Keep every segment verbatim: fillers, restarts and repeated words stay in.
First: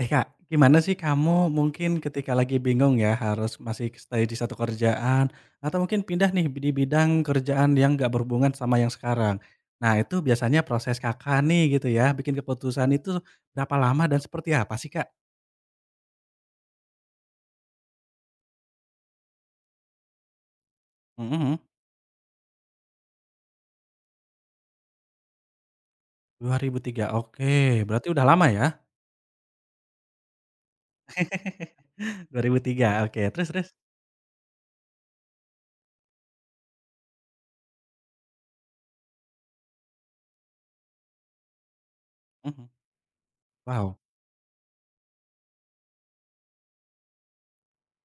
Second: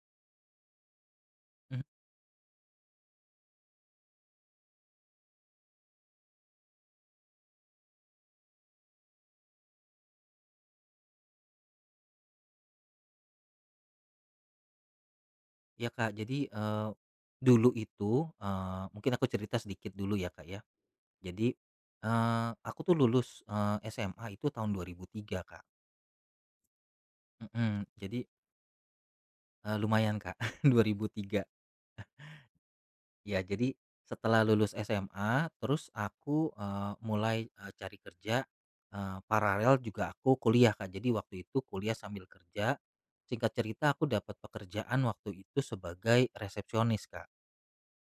Eh, Kak, gimana sih kamu Mhm. mungkin ketika lagi bingung ya harus masih stay di satu kerjaan atau mungkin pindah nih di bidang kerjaan yang nggak berhubungan sama yang sekarang. Nah, itu biasanya proses Kakak nih gitu ya, bikin keputusan itu berapa lama dan seperti apa sih, Kak? Ya Kak, jadi, eee, dulu itu, eee, mungkin aku cerita sedikit dulu ya Kak ya. Mhm, Jadi, mhm, eee, aku tuh lulus, eee, S M A itu tahun dua ribu tiga Kak, dua ribu tiga. Oke, mhm, berarti udah jadi, lama ya? eee, lumayan Kak, dua ribu tiga. Dua ribu tiga. Oke, Ya terus terus? jadi setelah lulus S M A terus aku, eee, mulai, eee, cari kerja, eee, paralel juga aku kuliah Kak, jadi waktu itu kuliah sambil Mhm, kerja. Singkat cerita wow. aku dapat pekerjaan waktu itu sebagai resepsionis Kak.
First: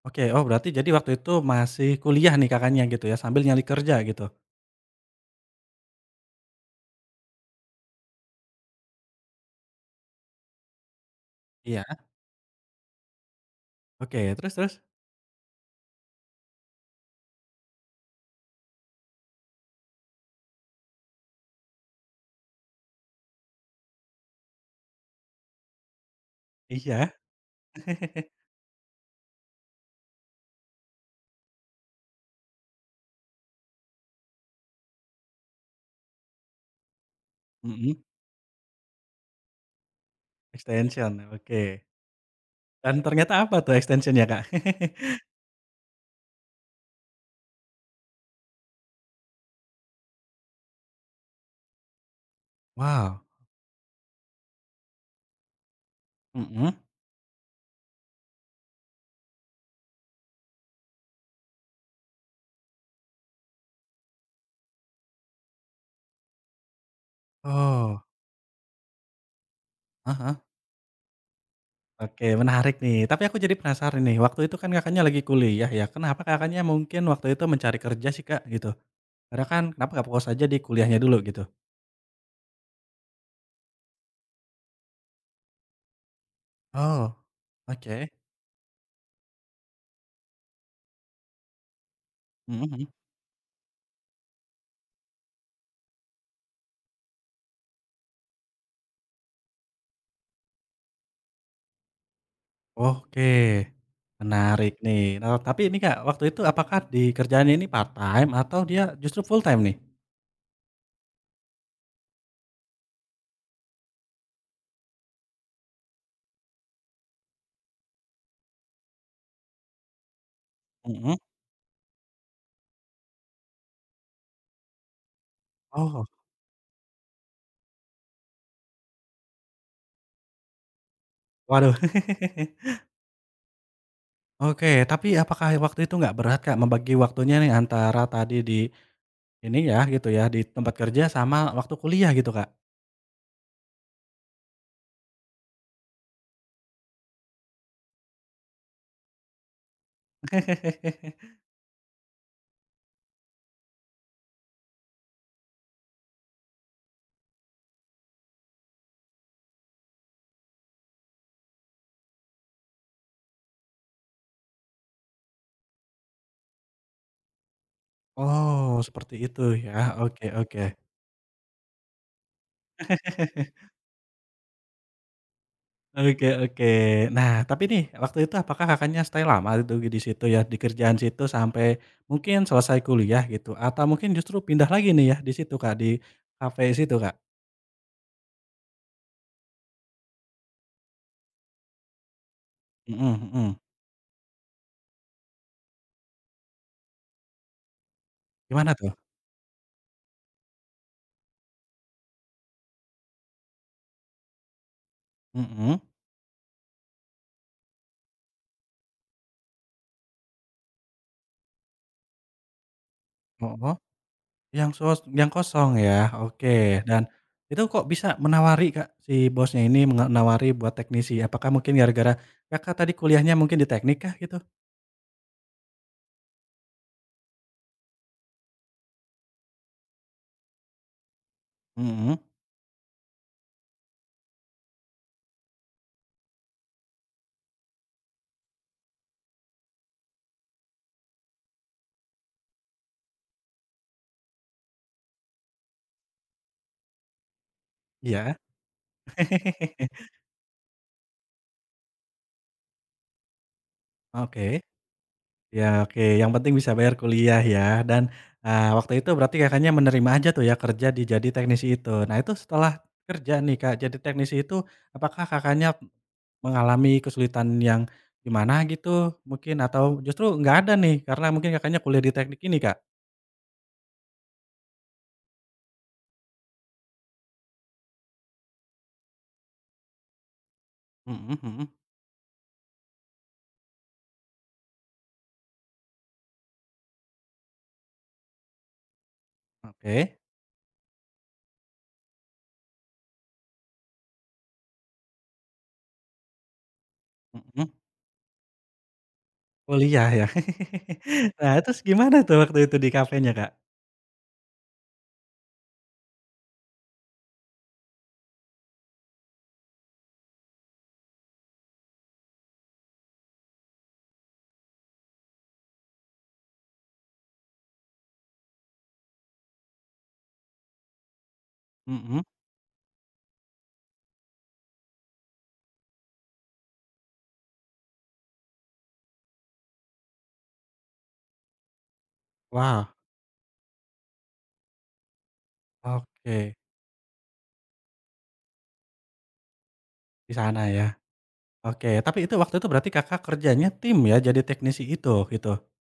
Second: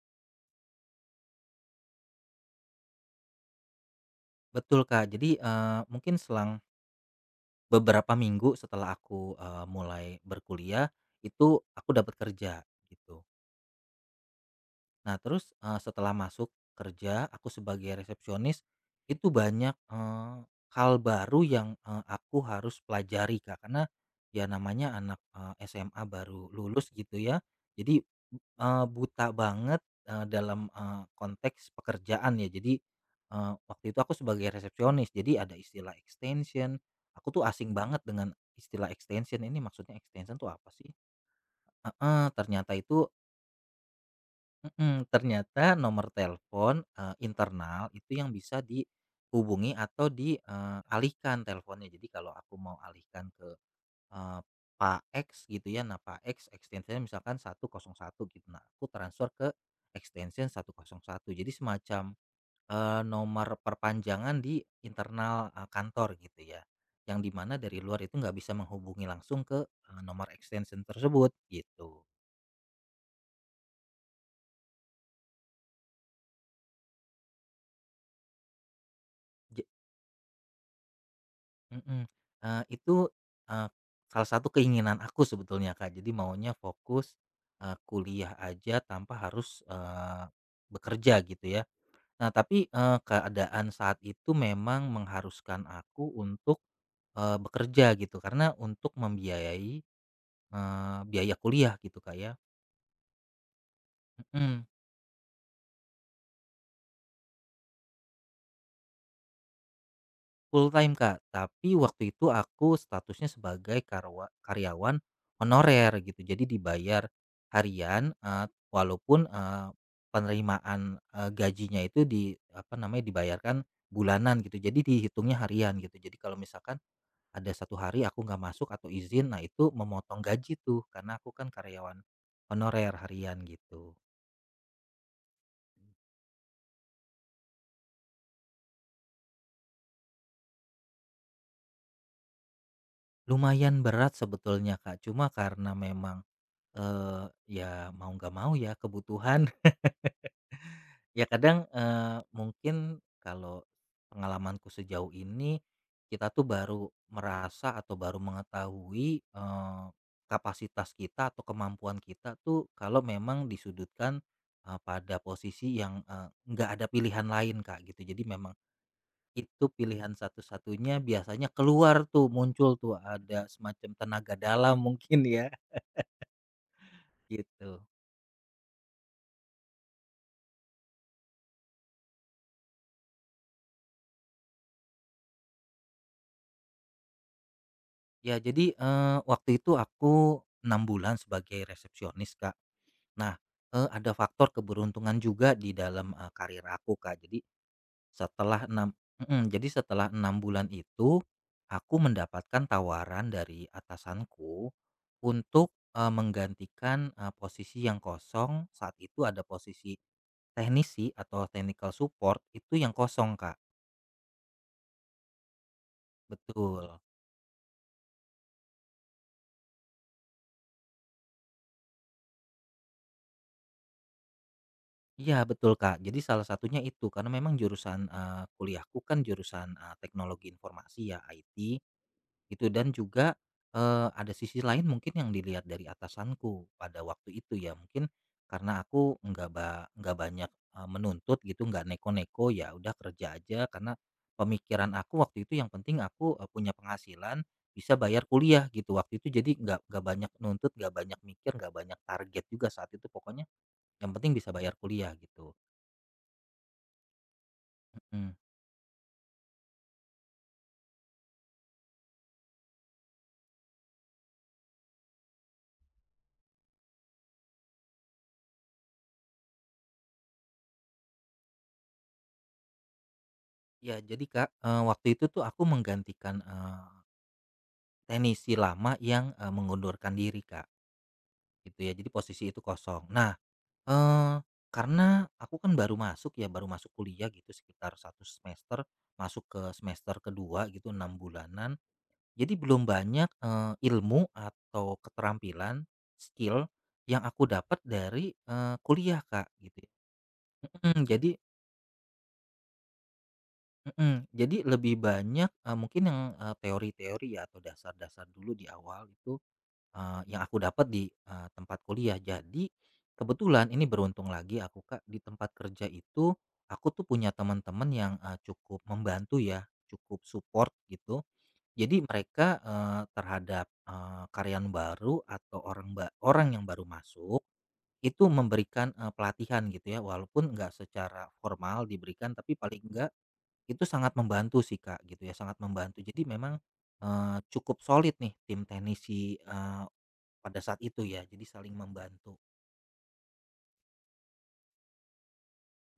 Oke, oh berarti jadi waktu itu masih kuliah nih Kakaknya gitu ya, sambil nyali kerja gitu? Betul Kak, jadi, eee, mungkin selang beberapa minggu setelah aku, eee, mulai berkuliah, itu Iya, aku dapat kerja, gitu. oke, terus terus? Nah terus, eee, setelah masuk kerja aku sebagai resepsionis, itu banyak, eee, hal baru yang, eee, aku harus pelajari Kak, karena ya namanya anak, eee, S M A baru lulus Iya. gitu ya. Jadi, eee, buta banget, eee, dalam, eee, konteks pekerjaan ya. Jadi, eee, waktu itu aku sebagai resepsionis, jadi ada istilah extension, aku tuh asing Mhm, banget dengan istilah extension, "Ini maksudnya extension tuh apa sih?" extension, oke. Heeh. ternyata Dan itu ternyata apa tuh extension-nya, Kak? Mhm, ternyata nomor telepon, eee, internal itu yang bisa dihubungi atau dialihkan teleponnya. Jadi kalau aku mau Wow, alihkan ke, eee, Pak X gitu ya, nah Pak X mhm, extension-nya misalkan seratus satu gitu, nah aku transfer ke extension seratus satu. Jadi semacam, eee, nomor perpanjangan di internal, eee, kantor gitu ya, yang dimana dari oh, luar itu nggak bisa menghubungi langsung ke, eee, nomor ah extension tersebut, gitu. oke menarik nih, tapi aku jadi penasaran nih, waktu itu kan Kakaknya lagi kuliah ya, kenapa Kakaknya mungkin waktu itu mencari kerja sih, Kak, gitu? Karena kan kenapa nggak fokus aja di kuliahnya dulu gitu? Mhm, eee, itu, eee, salah satu keinginan aku sebetulnya, Kak. Jadi maunya Oh, fokus, eee, oke, kuliah aja tanpa harus, eee, bekerja gitu ya. Nah mhm tapi, mhm, eee, keadaan saat itu memang mengharuskan aku untuk, eee, bekerja gitu karena untuk membiayai, eee, biaya kuliah gitu, Kak, ya. oke, Mhm. menarik nih. Nah, tapi ini, Kak, waktu itu apakah di kerjaannya ini part time atau dia justru full time nih? Full time, Kak, tapi waktu itu aku statusnya sebagai karwa karyawan honorer gitu. Jadi dibayar harian, eee, walaupun, eee, penerimaan, Mhm, eee, gajinya itu di apa namanya, dibayarkan bulanan gitu. Jadi dihitungnya harian gitu. oh, Jadi kalau misalkan ada satu hari aku nggak masuk atau izin, nah itu memotong gaji tuh, karena aku kan waduh. karyawan honorer harian gitu. Oke, tapi apakah waktu itu nggak berat, Kak, membagi waktunya nih antara tadi di ini ya, gitu ya, di tempat kerja sama waktu kuliah gitu, Kak? Lumayan berat sebetulnya, Kak, cuma karena memang, eee, ya mau nggak mau ya kebutuhan. Ya kadang, eee, mungkin kalau pengalamanku sejauh ini, kita tuh baru merasa atau baru mengetahui, eee, kapasitas kita atau kemampuan kita tuh kalau memang disudutkan, eee, pada posisi yang, eee, nggak ada pilihan lain, Kak, gitu. Jadi memang Oh, seperti itu itu ya, pilihan oke oke. satu-satunya biasanya keluar tuh, muncul tuh ada semacam tenaga dalam mungkin ya, Oke oke. Nah, tapi nih gitu. waktu itu apakah Kakaknya stay lama itu di situ ya, di kerjaan situ sampai mungkin selesai kuliah gitu, atau mungkin justru pindah lagi nih ya di situ, Kak, di kafe situ, Kak? Ya jadi, eee, waktu itu aku enam bulan sebagai resepsionis, Kak. Mhm Nah, mhm. eee, ada faktor keberuntungan juga di dalam, eee, karir aku, Kak. Jadi setelah Gimana enam tuh? mhm, jadi setelah enam bulan itu, aku mendapatkan tawaran dari atasanku untuk, Mhm. eee, menggantikan, eee, posisi yang kosong, saat itu ada posisi teknisi atau technical support itu yang kosong, Oh. Kak. Oh. Yang sos yang kosong ya? Oke. Betul. Dan itu kok bisa menawari Kak, si bosnya ini menawari buat teknisi? Apakah mungkin gara-gara Kakak tadi kuliahnya mungkin di teknik kah gitu? Iya, betul, Kak. Jadi salah satunya itu, karena memang jurusan, eee, kuliahku kan jurusan, eee, teknologi informasi ya, I T. Mhm, Gitu dan juga, eee, ada sisi lain mungkin yang dilihat dari atasanku pada waktu itu ya, mungkin karena aku nggak ba nggak banyak, eee, menuntut gitu, nggak neko-neko, ya udah kerja aja karena pemikiran aku waktu itu yang penting aku, eee, punya penghasilan, bisa bayar iya. kuliah gitu waktu itu. Jadi nggak nggak banyak nuntut, nggak banyak mikir, nggak banyak target juga saat itu pokoknya yang penting bisa Oke. bayar kuliah gitu. Ya oke, yang penting bisa bayar kuliah ya dan, Mhm. eee, waktu itu berarti Kakaknya menerima aja tuh ya kerja di jadi teknisi itu. Nah itu setelah kerja nih Kak jadi teknisi itu, apakah Kakaknya mengalami kesulitan yang gimana gitu mungkin atau justru nggak ada nih karena mungkin Kakaknya kuliah di teknik ini, Kak? Ya jadi Kak, eee, waktu itu tuh aku menggantikan, eee, teknisi lama yang, eee, mengundurkan diri Kak. Mhm mhm. Gitu ya, jadi posisi itu kosong. Nah, eee, karena aku kan baru masuk ya, baru masuk kuliah gitu sekitar satu semester, masuk ke Oke. semester kedua gitu, enam bulanan. Jadi belum banyak, eee, ilmu atau keterampilan, skill yang aku Mhm. dapat dari, eee, kuliah, Kak, gitu ya. Kuliah ya. Mhm, jadi Nah, terus gimana tuh waktu itu di kafenya, Kak? mhm, jadi lebih banyak, eee, mungkin yang, eee, teori-teori ya atau dasar-dasar dulu di awal itu Eee, yang aku dapat di, eee, tempat kuliah. Jadi, kebetulan ini beruntung lagi aku Kak, di tempat kerja itu aku tuh punya teman-teman yang, eee, cukup membantu ya, cukup support gitu. Jadi Mhm. mereka, eee, terhadap, eee, karyawan baru atau orang ba orang yang baru masuk, itu memberikan, eee, pelatihan gitu ya, walaupun nggak secara formal diberikan, tapi paling Wow, enggak itu sangat membantu sih Kak, gitu ya, sangat membantu. Jadi memang, oke. eee, cukup solid nih tim teknisi, eh, Di pada sana saat ya. itu ya, jadi saling Oke, tapi itu membantu. waktu itu berarti Kakak kerjanya tim ya jadi teknisi itu gitu?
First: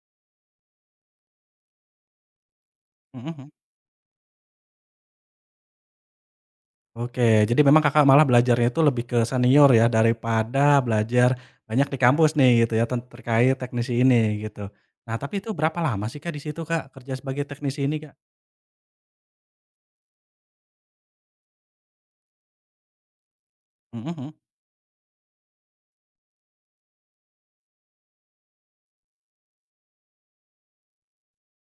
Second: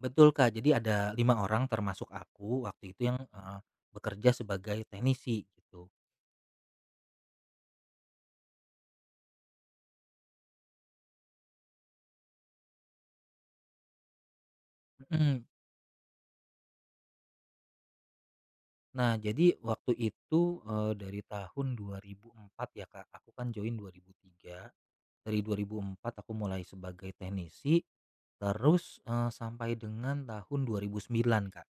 Betul, Kak, jadi ada lima orang termasuk aku waktu itu yang, Mhm mhm. eee, bekerja sebagai teknisi gitu, Oke, jadi memang Kakak malah belajarnya itu lebih ke senior ya, daripada belajar banyak di kampus nih gitu ya, ten terkait teknisi ini gitu. Nah tapi mhm. itu berapa lama sih Kak, di situ Kak, kerja sebagai teknisi ini Kak? Nah, jadi waktu itu, eee, dari tahun dua ribu empat ya, Kak, aku kan join Mhm mhm. dua ribu tiga, dari dua ribu empat aku mulai sebagai teknisi, terus, eee, sampai dengan tahun dua ribu sembilan, Kak.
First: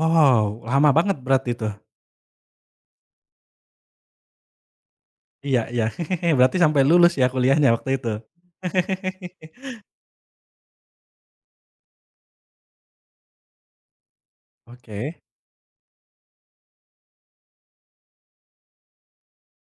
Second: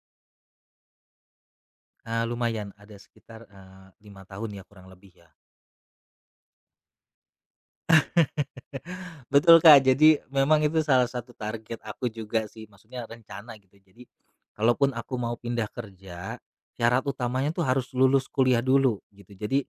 Wow, lama banget berarti itu. Eee, lumayan ada sekitar, eee, lima tahun ya kurang lebih ya. Iya iya, berarti sampai lulus ya kuliahnya waktu itu? Betul, Kak. Jadi memang itu salah satu target aku juga sih, maksudnya rencana gitu. Jadi kalaupun aku Oke, mau pindah kerja, syarat utamanya tuh harus lulus kuliah dulu gitu. Jadi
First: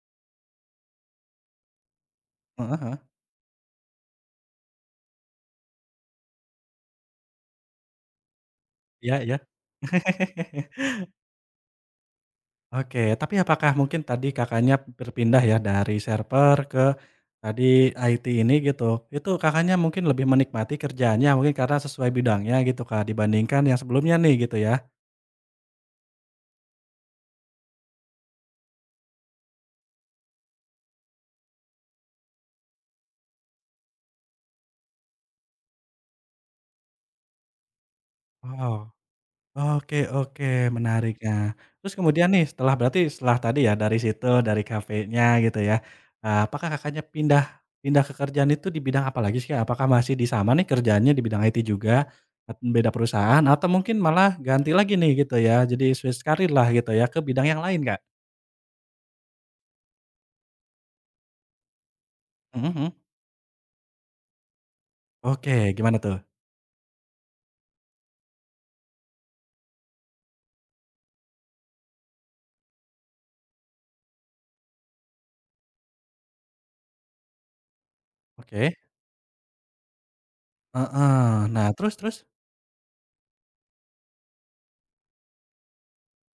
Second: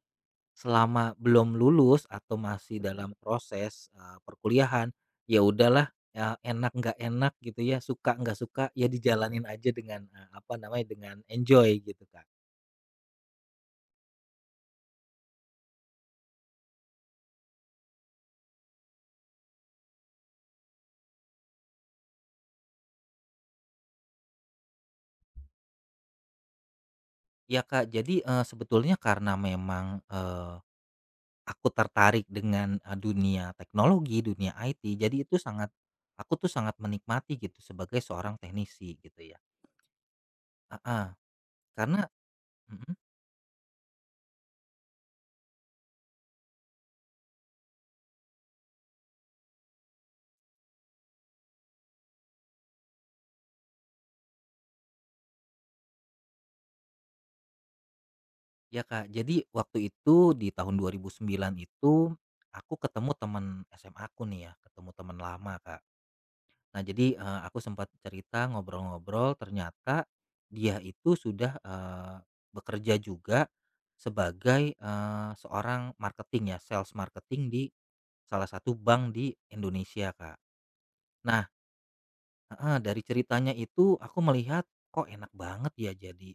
selama belum lulus atau masih heeh heeh, dalam proses, eee, perkuliahan, ya udahlah, ya enak nggak enak gitu ya, suka nggak suka, ya iya iya. dijalanin aja dengan, eee, apa namanya, dengan enjoy gitu, Kak. Oke, tapi apakah mungkin tadi Kakaknya berpindah ya dari server ke tadi I T ini gitu, itu Kakaknya mungkin lebih menikmati kerjaannya mungkin karena sesuai bidangnya gitu, Kak, dibandingkan yang sebelumnya nih gitu ya? Iya, Kak, jadi, eee, sebetulnya karena memang, aku tertarik dengan, eee, dunia teknologi, dunia I T, jadi itu sangat aku tuh sangat menikmati gitu sebagai seorang Oh. teknisi gitu ya. Oke oke, Ah, menarik. Nah, terus karena kemudian nih setelah mhm, berarti setelah tadi ya dari situ, dari kafenya gitu ya, eee, apakah Kakaknya pindah pindah ke kerjaan itu di bidang apa lagi sih, Kak? Apakah masih di sama nih kerjaannya di bidang I T juga, at beda perusahaan atau mungkin malah ganti lagi nih gitu ya, jadi switch karir lah gitu ya ke bidang yang lain, Kak? ya Kak, jadi waktu itu di tahun dua ribu sembilan itu, Mhm aku mhm. ketemu temen S M A aku nih ya, ketemu teman lama Oke, kan. gimana tuh? Nah, jadi, eee, aku sempat cerita, ngobrol-ngobrol, ternyata dia itu sudah, eee, bekerja juga sebagai, eee, seorang marketing ya, sales marketing di salah satu Oke. bank di Indonesia, Kak. Heeh. Nah Nah, terus terus? heeh, dari ceritanya itu aku melihat, kok enak banget ya jadi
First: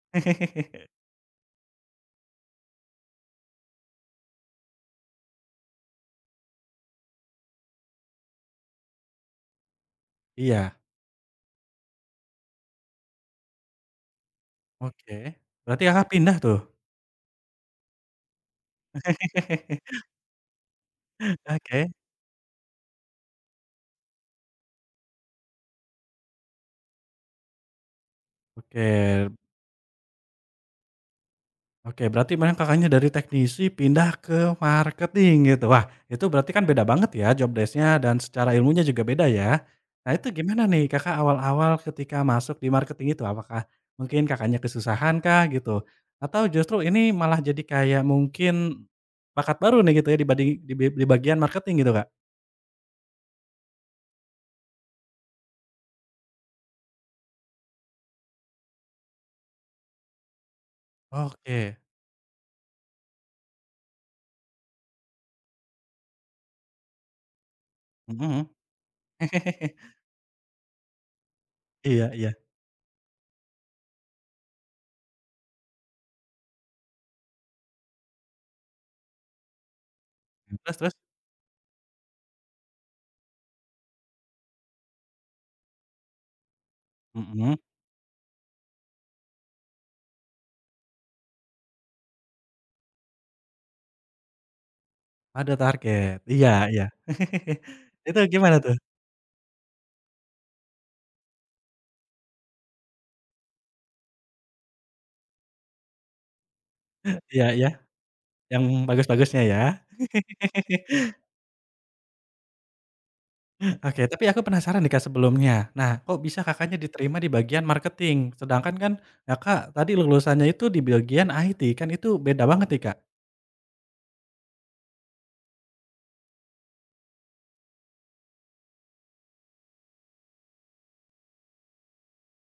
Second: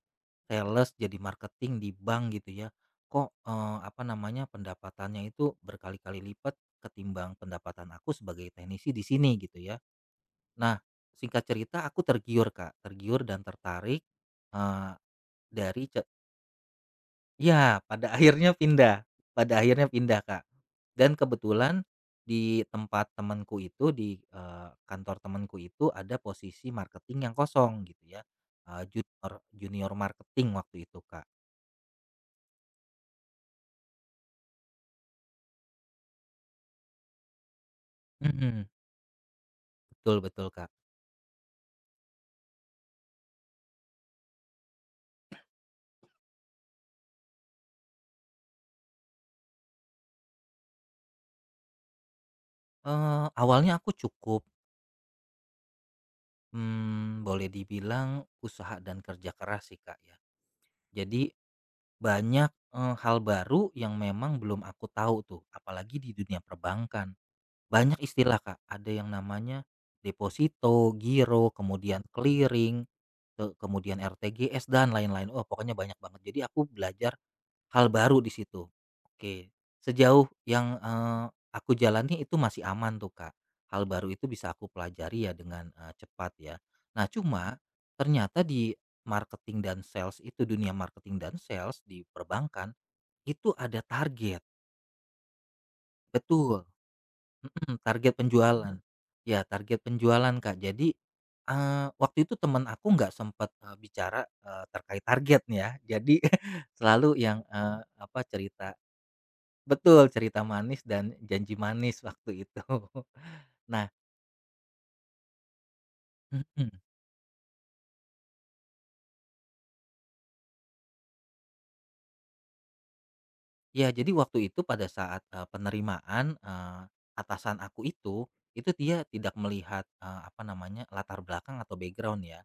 sales, jadi marketing di bank gitu ya. Kok, eee, apa namanya, pendapatannya itu berkali-kali lipat ketimbang pendapatan aku sebagai teknisi di sini gitu ya. Iya, Nah, singkat cerita aku tergiur, Kak, tergiur dan tertarik, eee, oke. Berarti dari ce Kakak pindah tuh? ya, pada akhirnya pindah pada akhirnya pindah, Kak. Dan kebetulan Oke di tempat temanku itu, di, eee, kantor temanku itu ada posisi marketing yang kosong gitu ya, eee, junior oke. junior marketing waktu itu, Kak. Oke, berarti memang Kakaknya dari teknisi pindah ke marketing gitu. Wah, itu berarti kan beda banget ya job desk-nya dan secara Mhm, ilmunya juga beda ya. Nah, Betul itu betul, gimana Kak. nih Kakak awal-awal ketika masuk di marketing itu? Apakah mungkin Kakaknya kesusahan kah gitu? Atau justru ini malah jadi kayak mungkin bakat baru nih gitu ya di bading di di bagian marketing gitu, Kak? Eee, awalnya aku cukup, mmm, boleh dibilang usaha dan kerja keras sih, Kak, ya. Jadi Oke, banyak, eee, hal baru yang memang belum aku tahu tuh, apalagi di dunia perbankan. Banyak istilah, mhm. Kak, ada yang namanya deposito, giro, kemudian Iya iya. clearing, ke kemudian R T G S dan lain-lain. Oh pokoknya banyak banget. Jadi aku belajar hal baru di situ. Oke, sejauh Terus yang, terus? eee, aku jalani itu masih aman tuh, Kak. Hal baru itu bisa aku pelajari ya dengan, eee, cepat ya. Nah, Mhm, cuma ternyata di marketing dan sales itu, dunia marketing dan sales di perbankan itu ada target, ada target. Iya betul, iya. mhm, target Itu gimana tuh? penjualan. Mhm. Ya target penjualan, Kak. Jadi, eee, waktu itu teman aku nggak sempet, eee, bicara, eee, terkait target nih ya. Jadi selalu yang, Iya iya. eee, apa, Yang cerita bagus-bagusnya ya. betul, cerita manis dan janji manis waktu itu. Nah, Oke, tapi aku penasaran nih, Kak, sebelumnya. Nah, kok bisa Kakaknya diterima di bagian marketing? Sedangkan kan Kakak tadi lulusannya itu di bagian I T, kan itu beda banget nih, Kak. ya, jadi waktu itu pada saat, eee, penerimaan, eee, atasan aku itu, itu dia tidak melihat, eee, apa namanya, latar belakang atau background ya.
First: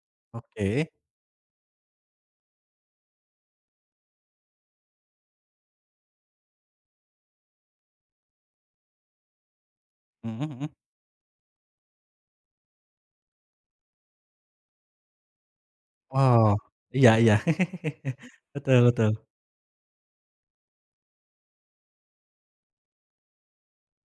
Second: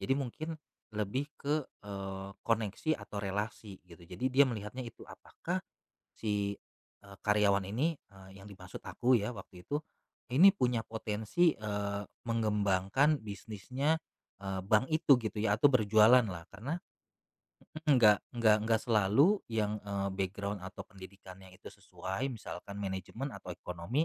Jadi mungkin Oke. lebih ke, eee, koneksi atau relasi gitu. Jadi dia melihatnya itu apakah si, eee, karyawan ini, eee, yang dimaksud aku ya waktu itu, Mhm ini mhm. punya potensi, eee, mengembangkan bisnisnya, eee, bank itu gitu ya atau berjualan lah. Wow, Karena iya iya. Enggak enggak Betul enggak betul. selalu yang, eee, background atau pendidikannya itu sesuai, misalkan manajemen atau ekonomi,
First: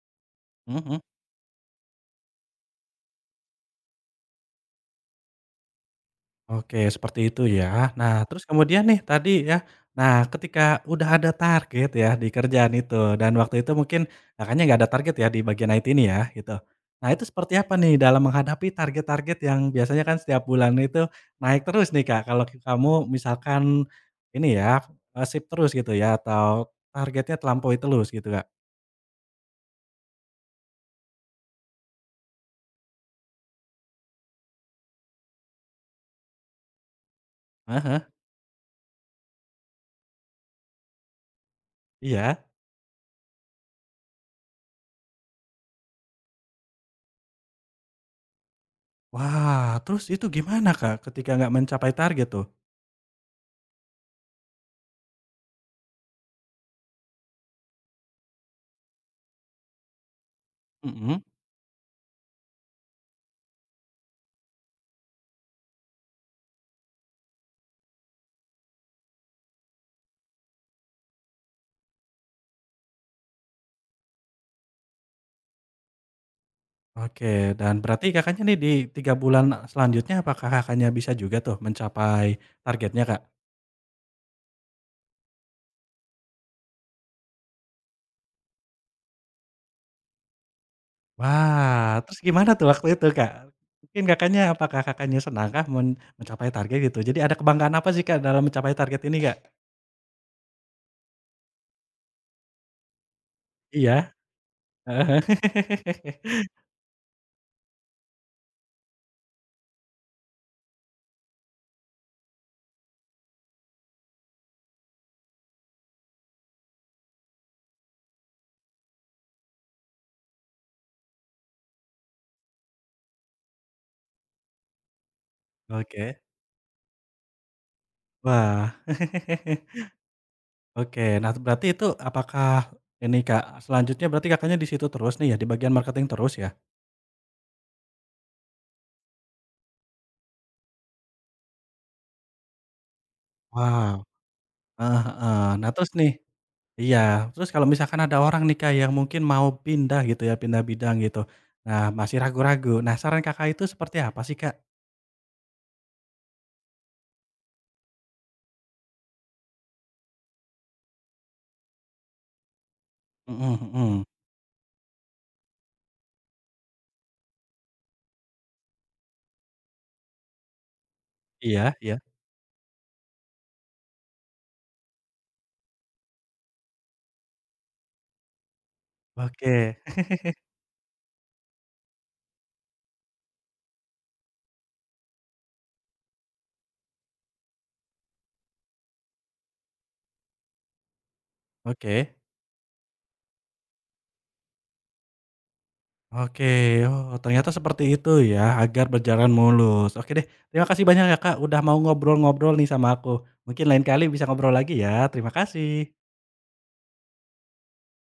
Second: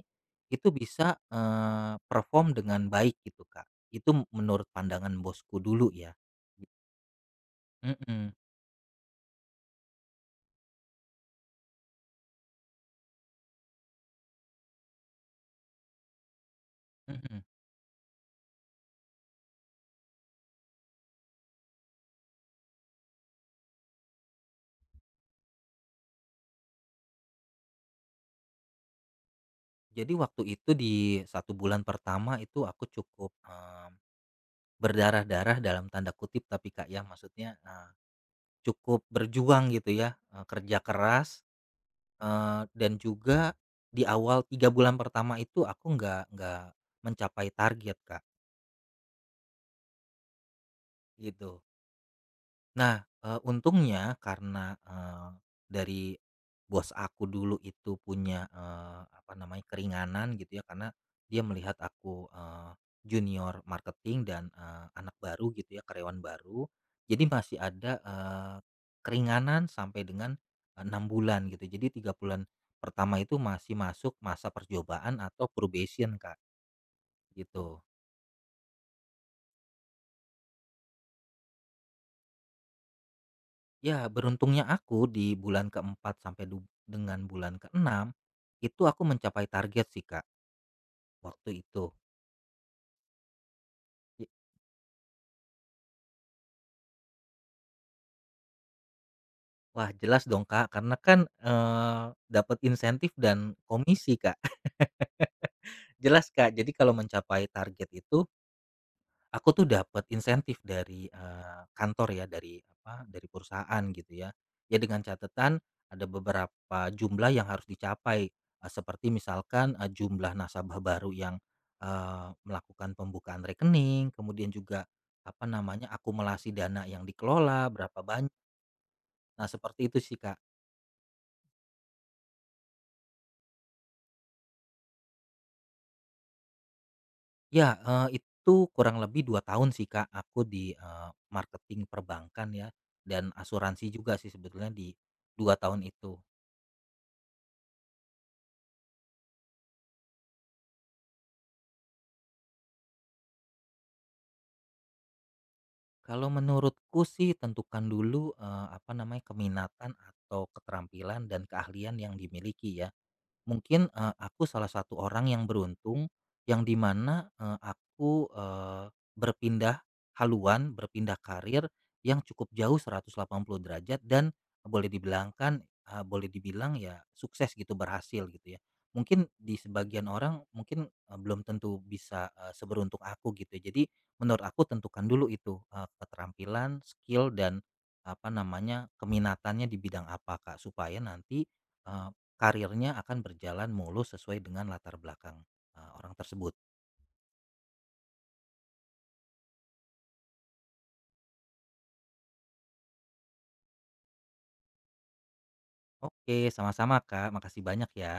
itu Mhm mhm. bisa, eee, perform dengan baik gitu, Kak. Itu menurut pandangan bosku dulu ya. Oke, seperti itu ya. Nah, Mhm, terus kemudian nih tadi ya, nah ketika udah ada target ya di kerjaan itu dan waktu itu mungkin Kakaknya nggak ada target ya di bagian I T ini ya, gitu. Nah, itu mhm. seperti apa nih dalam menghadapi target-target yang biasanya kan setiap bulan itu naik terus nih Kak, kalau kamu misalkan ini ya, eee, shift terus gitu ya atau targetnya terlampaui terus gitu, Kak? Jadi waktu itu di satu bulan pertama itu aku cukup, eee, "berdarah-darah" dalam tanda kutip tapi, Kak, ya, maksudnya, eee, Heeh, cukup berjuang gitu ya, eee, kerja keras. iya. Eee, dan juga di awal tiga bulan pertama itu aku nggak nggak mencapai target, Kak, Wah, terus itu gimana Kak ketika nggak gitu. mencapai target tuh? Nah, eee, untungnya karena, eee, dari bos aku dulu itu punya, eee, apa namanya, keringanan gitu ya, karena Mhm. dia melihat aku, eee, junior marketing dan, eee, anak baru gitu ya, karyawan baru. Jadi masih ada, eee, keringanan sampai dengan, eee, enam bulan gitu. Jadi tiga bulan pertama itu masih masuk masa percobaan atau probation, Kak, Oke, dan gitu. berarti Kakaknya nih di tiga bulan selanjutnya apakah Kakaknya bisa juga tuh mencapai targetnya, Kak? Ya, beruntungnya aku di bulan keempat sampai du dengan bulan keenam itu aku mencapai target sih, Kak, waktu itu. Wah, terus gimana tuh waktu itu, Kak? Mungkin Ye Kakaknya apakah Kakaknya senangkah men mencapai target gitu? Jadi ada kebanggaan apa sih, Kak, dalam mencapai target ini, Kak? wah, jelas dong, Kak, karena kan, eee, dapat insentif dan komisi, Iya, Kak. Jelas, Kak, jadi kalau mencapai target itu aku tuh dapat insentif dari, eee, kantor ya, dari apa, dari perusahaan gitu ya. Ya dengan catatan ada beberapa jumlah yang harus dicapai, eee, seperti misalkan, eee, jumlah nasabah baru yang, eee, melakukan pembukaan rekening, kemudian juga apa namanya, Oke, akumulasi dana yang dikelola berapa banyak. wah. Nah seperti itu sih, Kak. Oke, nah berarti itu apakah ini, Kak, selanjutnya berarti Kakaknya di situ terus nih ya, di bagian marketing terus ya? Ya, eee, itu kurang lebih dua tahun sih, Kak, aku di, eee, marketing perbankan ya, dan asuransi Wow, juga sih sebetulnya di heeh heeh. dua Nah tahun terus nih itu. Iya, terus kalau misalkan ada orang nih, Kak, yang mungkin mau pindah gitu ya, pindah bidang gitu. Nah, masih ragu-ragu. Nah, saran Kakak itu seperti apa sih, Kak? Kalau menurutku sih tentukan dulu, eee, apa namanya, keminatan atau keterampilan dan keahlian yang dimiliki ya. Mhm Mungkin, mhm. eee, aku salah satu orang yang beruntung yang dimana mana, aku, eee, berpindah haluan, berpindah karir Iya iya. yang cukup jauh seratus delapan puluh derajat dan boleh dibilangkan eee, boleh dibilang ya sukses gitu, berhasil gitu ya. Mungkin di Oke sebagian orang mungkin, eee, belum tentu bisa, eee, seberuntung aku gitu ya. Jadi menurut aku tentukan dulu itu, eee, keterampilan, skill dan apa namanya, keminatannya di bidang apa, Kak, supaya nanti, oke karirnya akan berjalan mulus sesuai dengan latar belakang, eee, orang oke. tersebut. Oh, ternyata seperti itu ya, agar berjalan mulus. Oke deh, terima kasih banyak ya, Kak, udah mau ngobrol-ngobrol nih sama aku. Mungkin lain kali bisa ngobrol lagi ya. Terima kasih. Oke, sama-sama Kak, makasih banyak ya.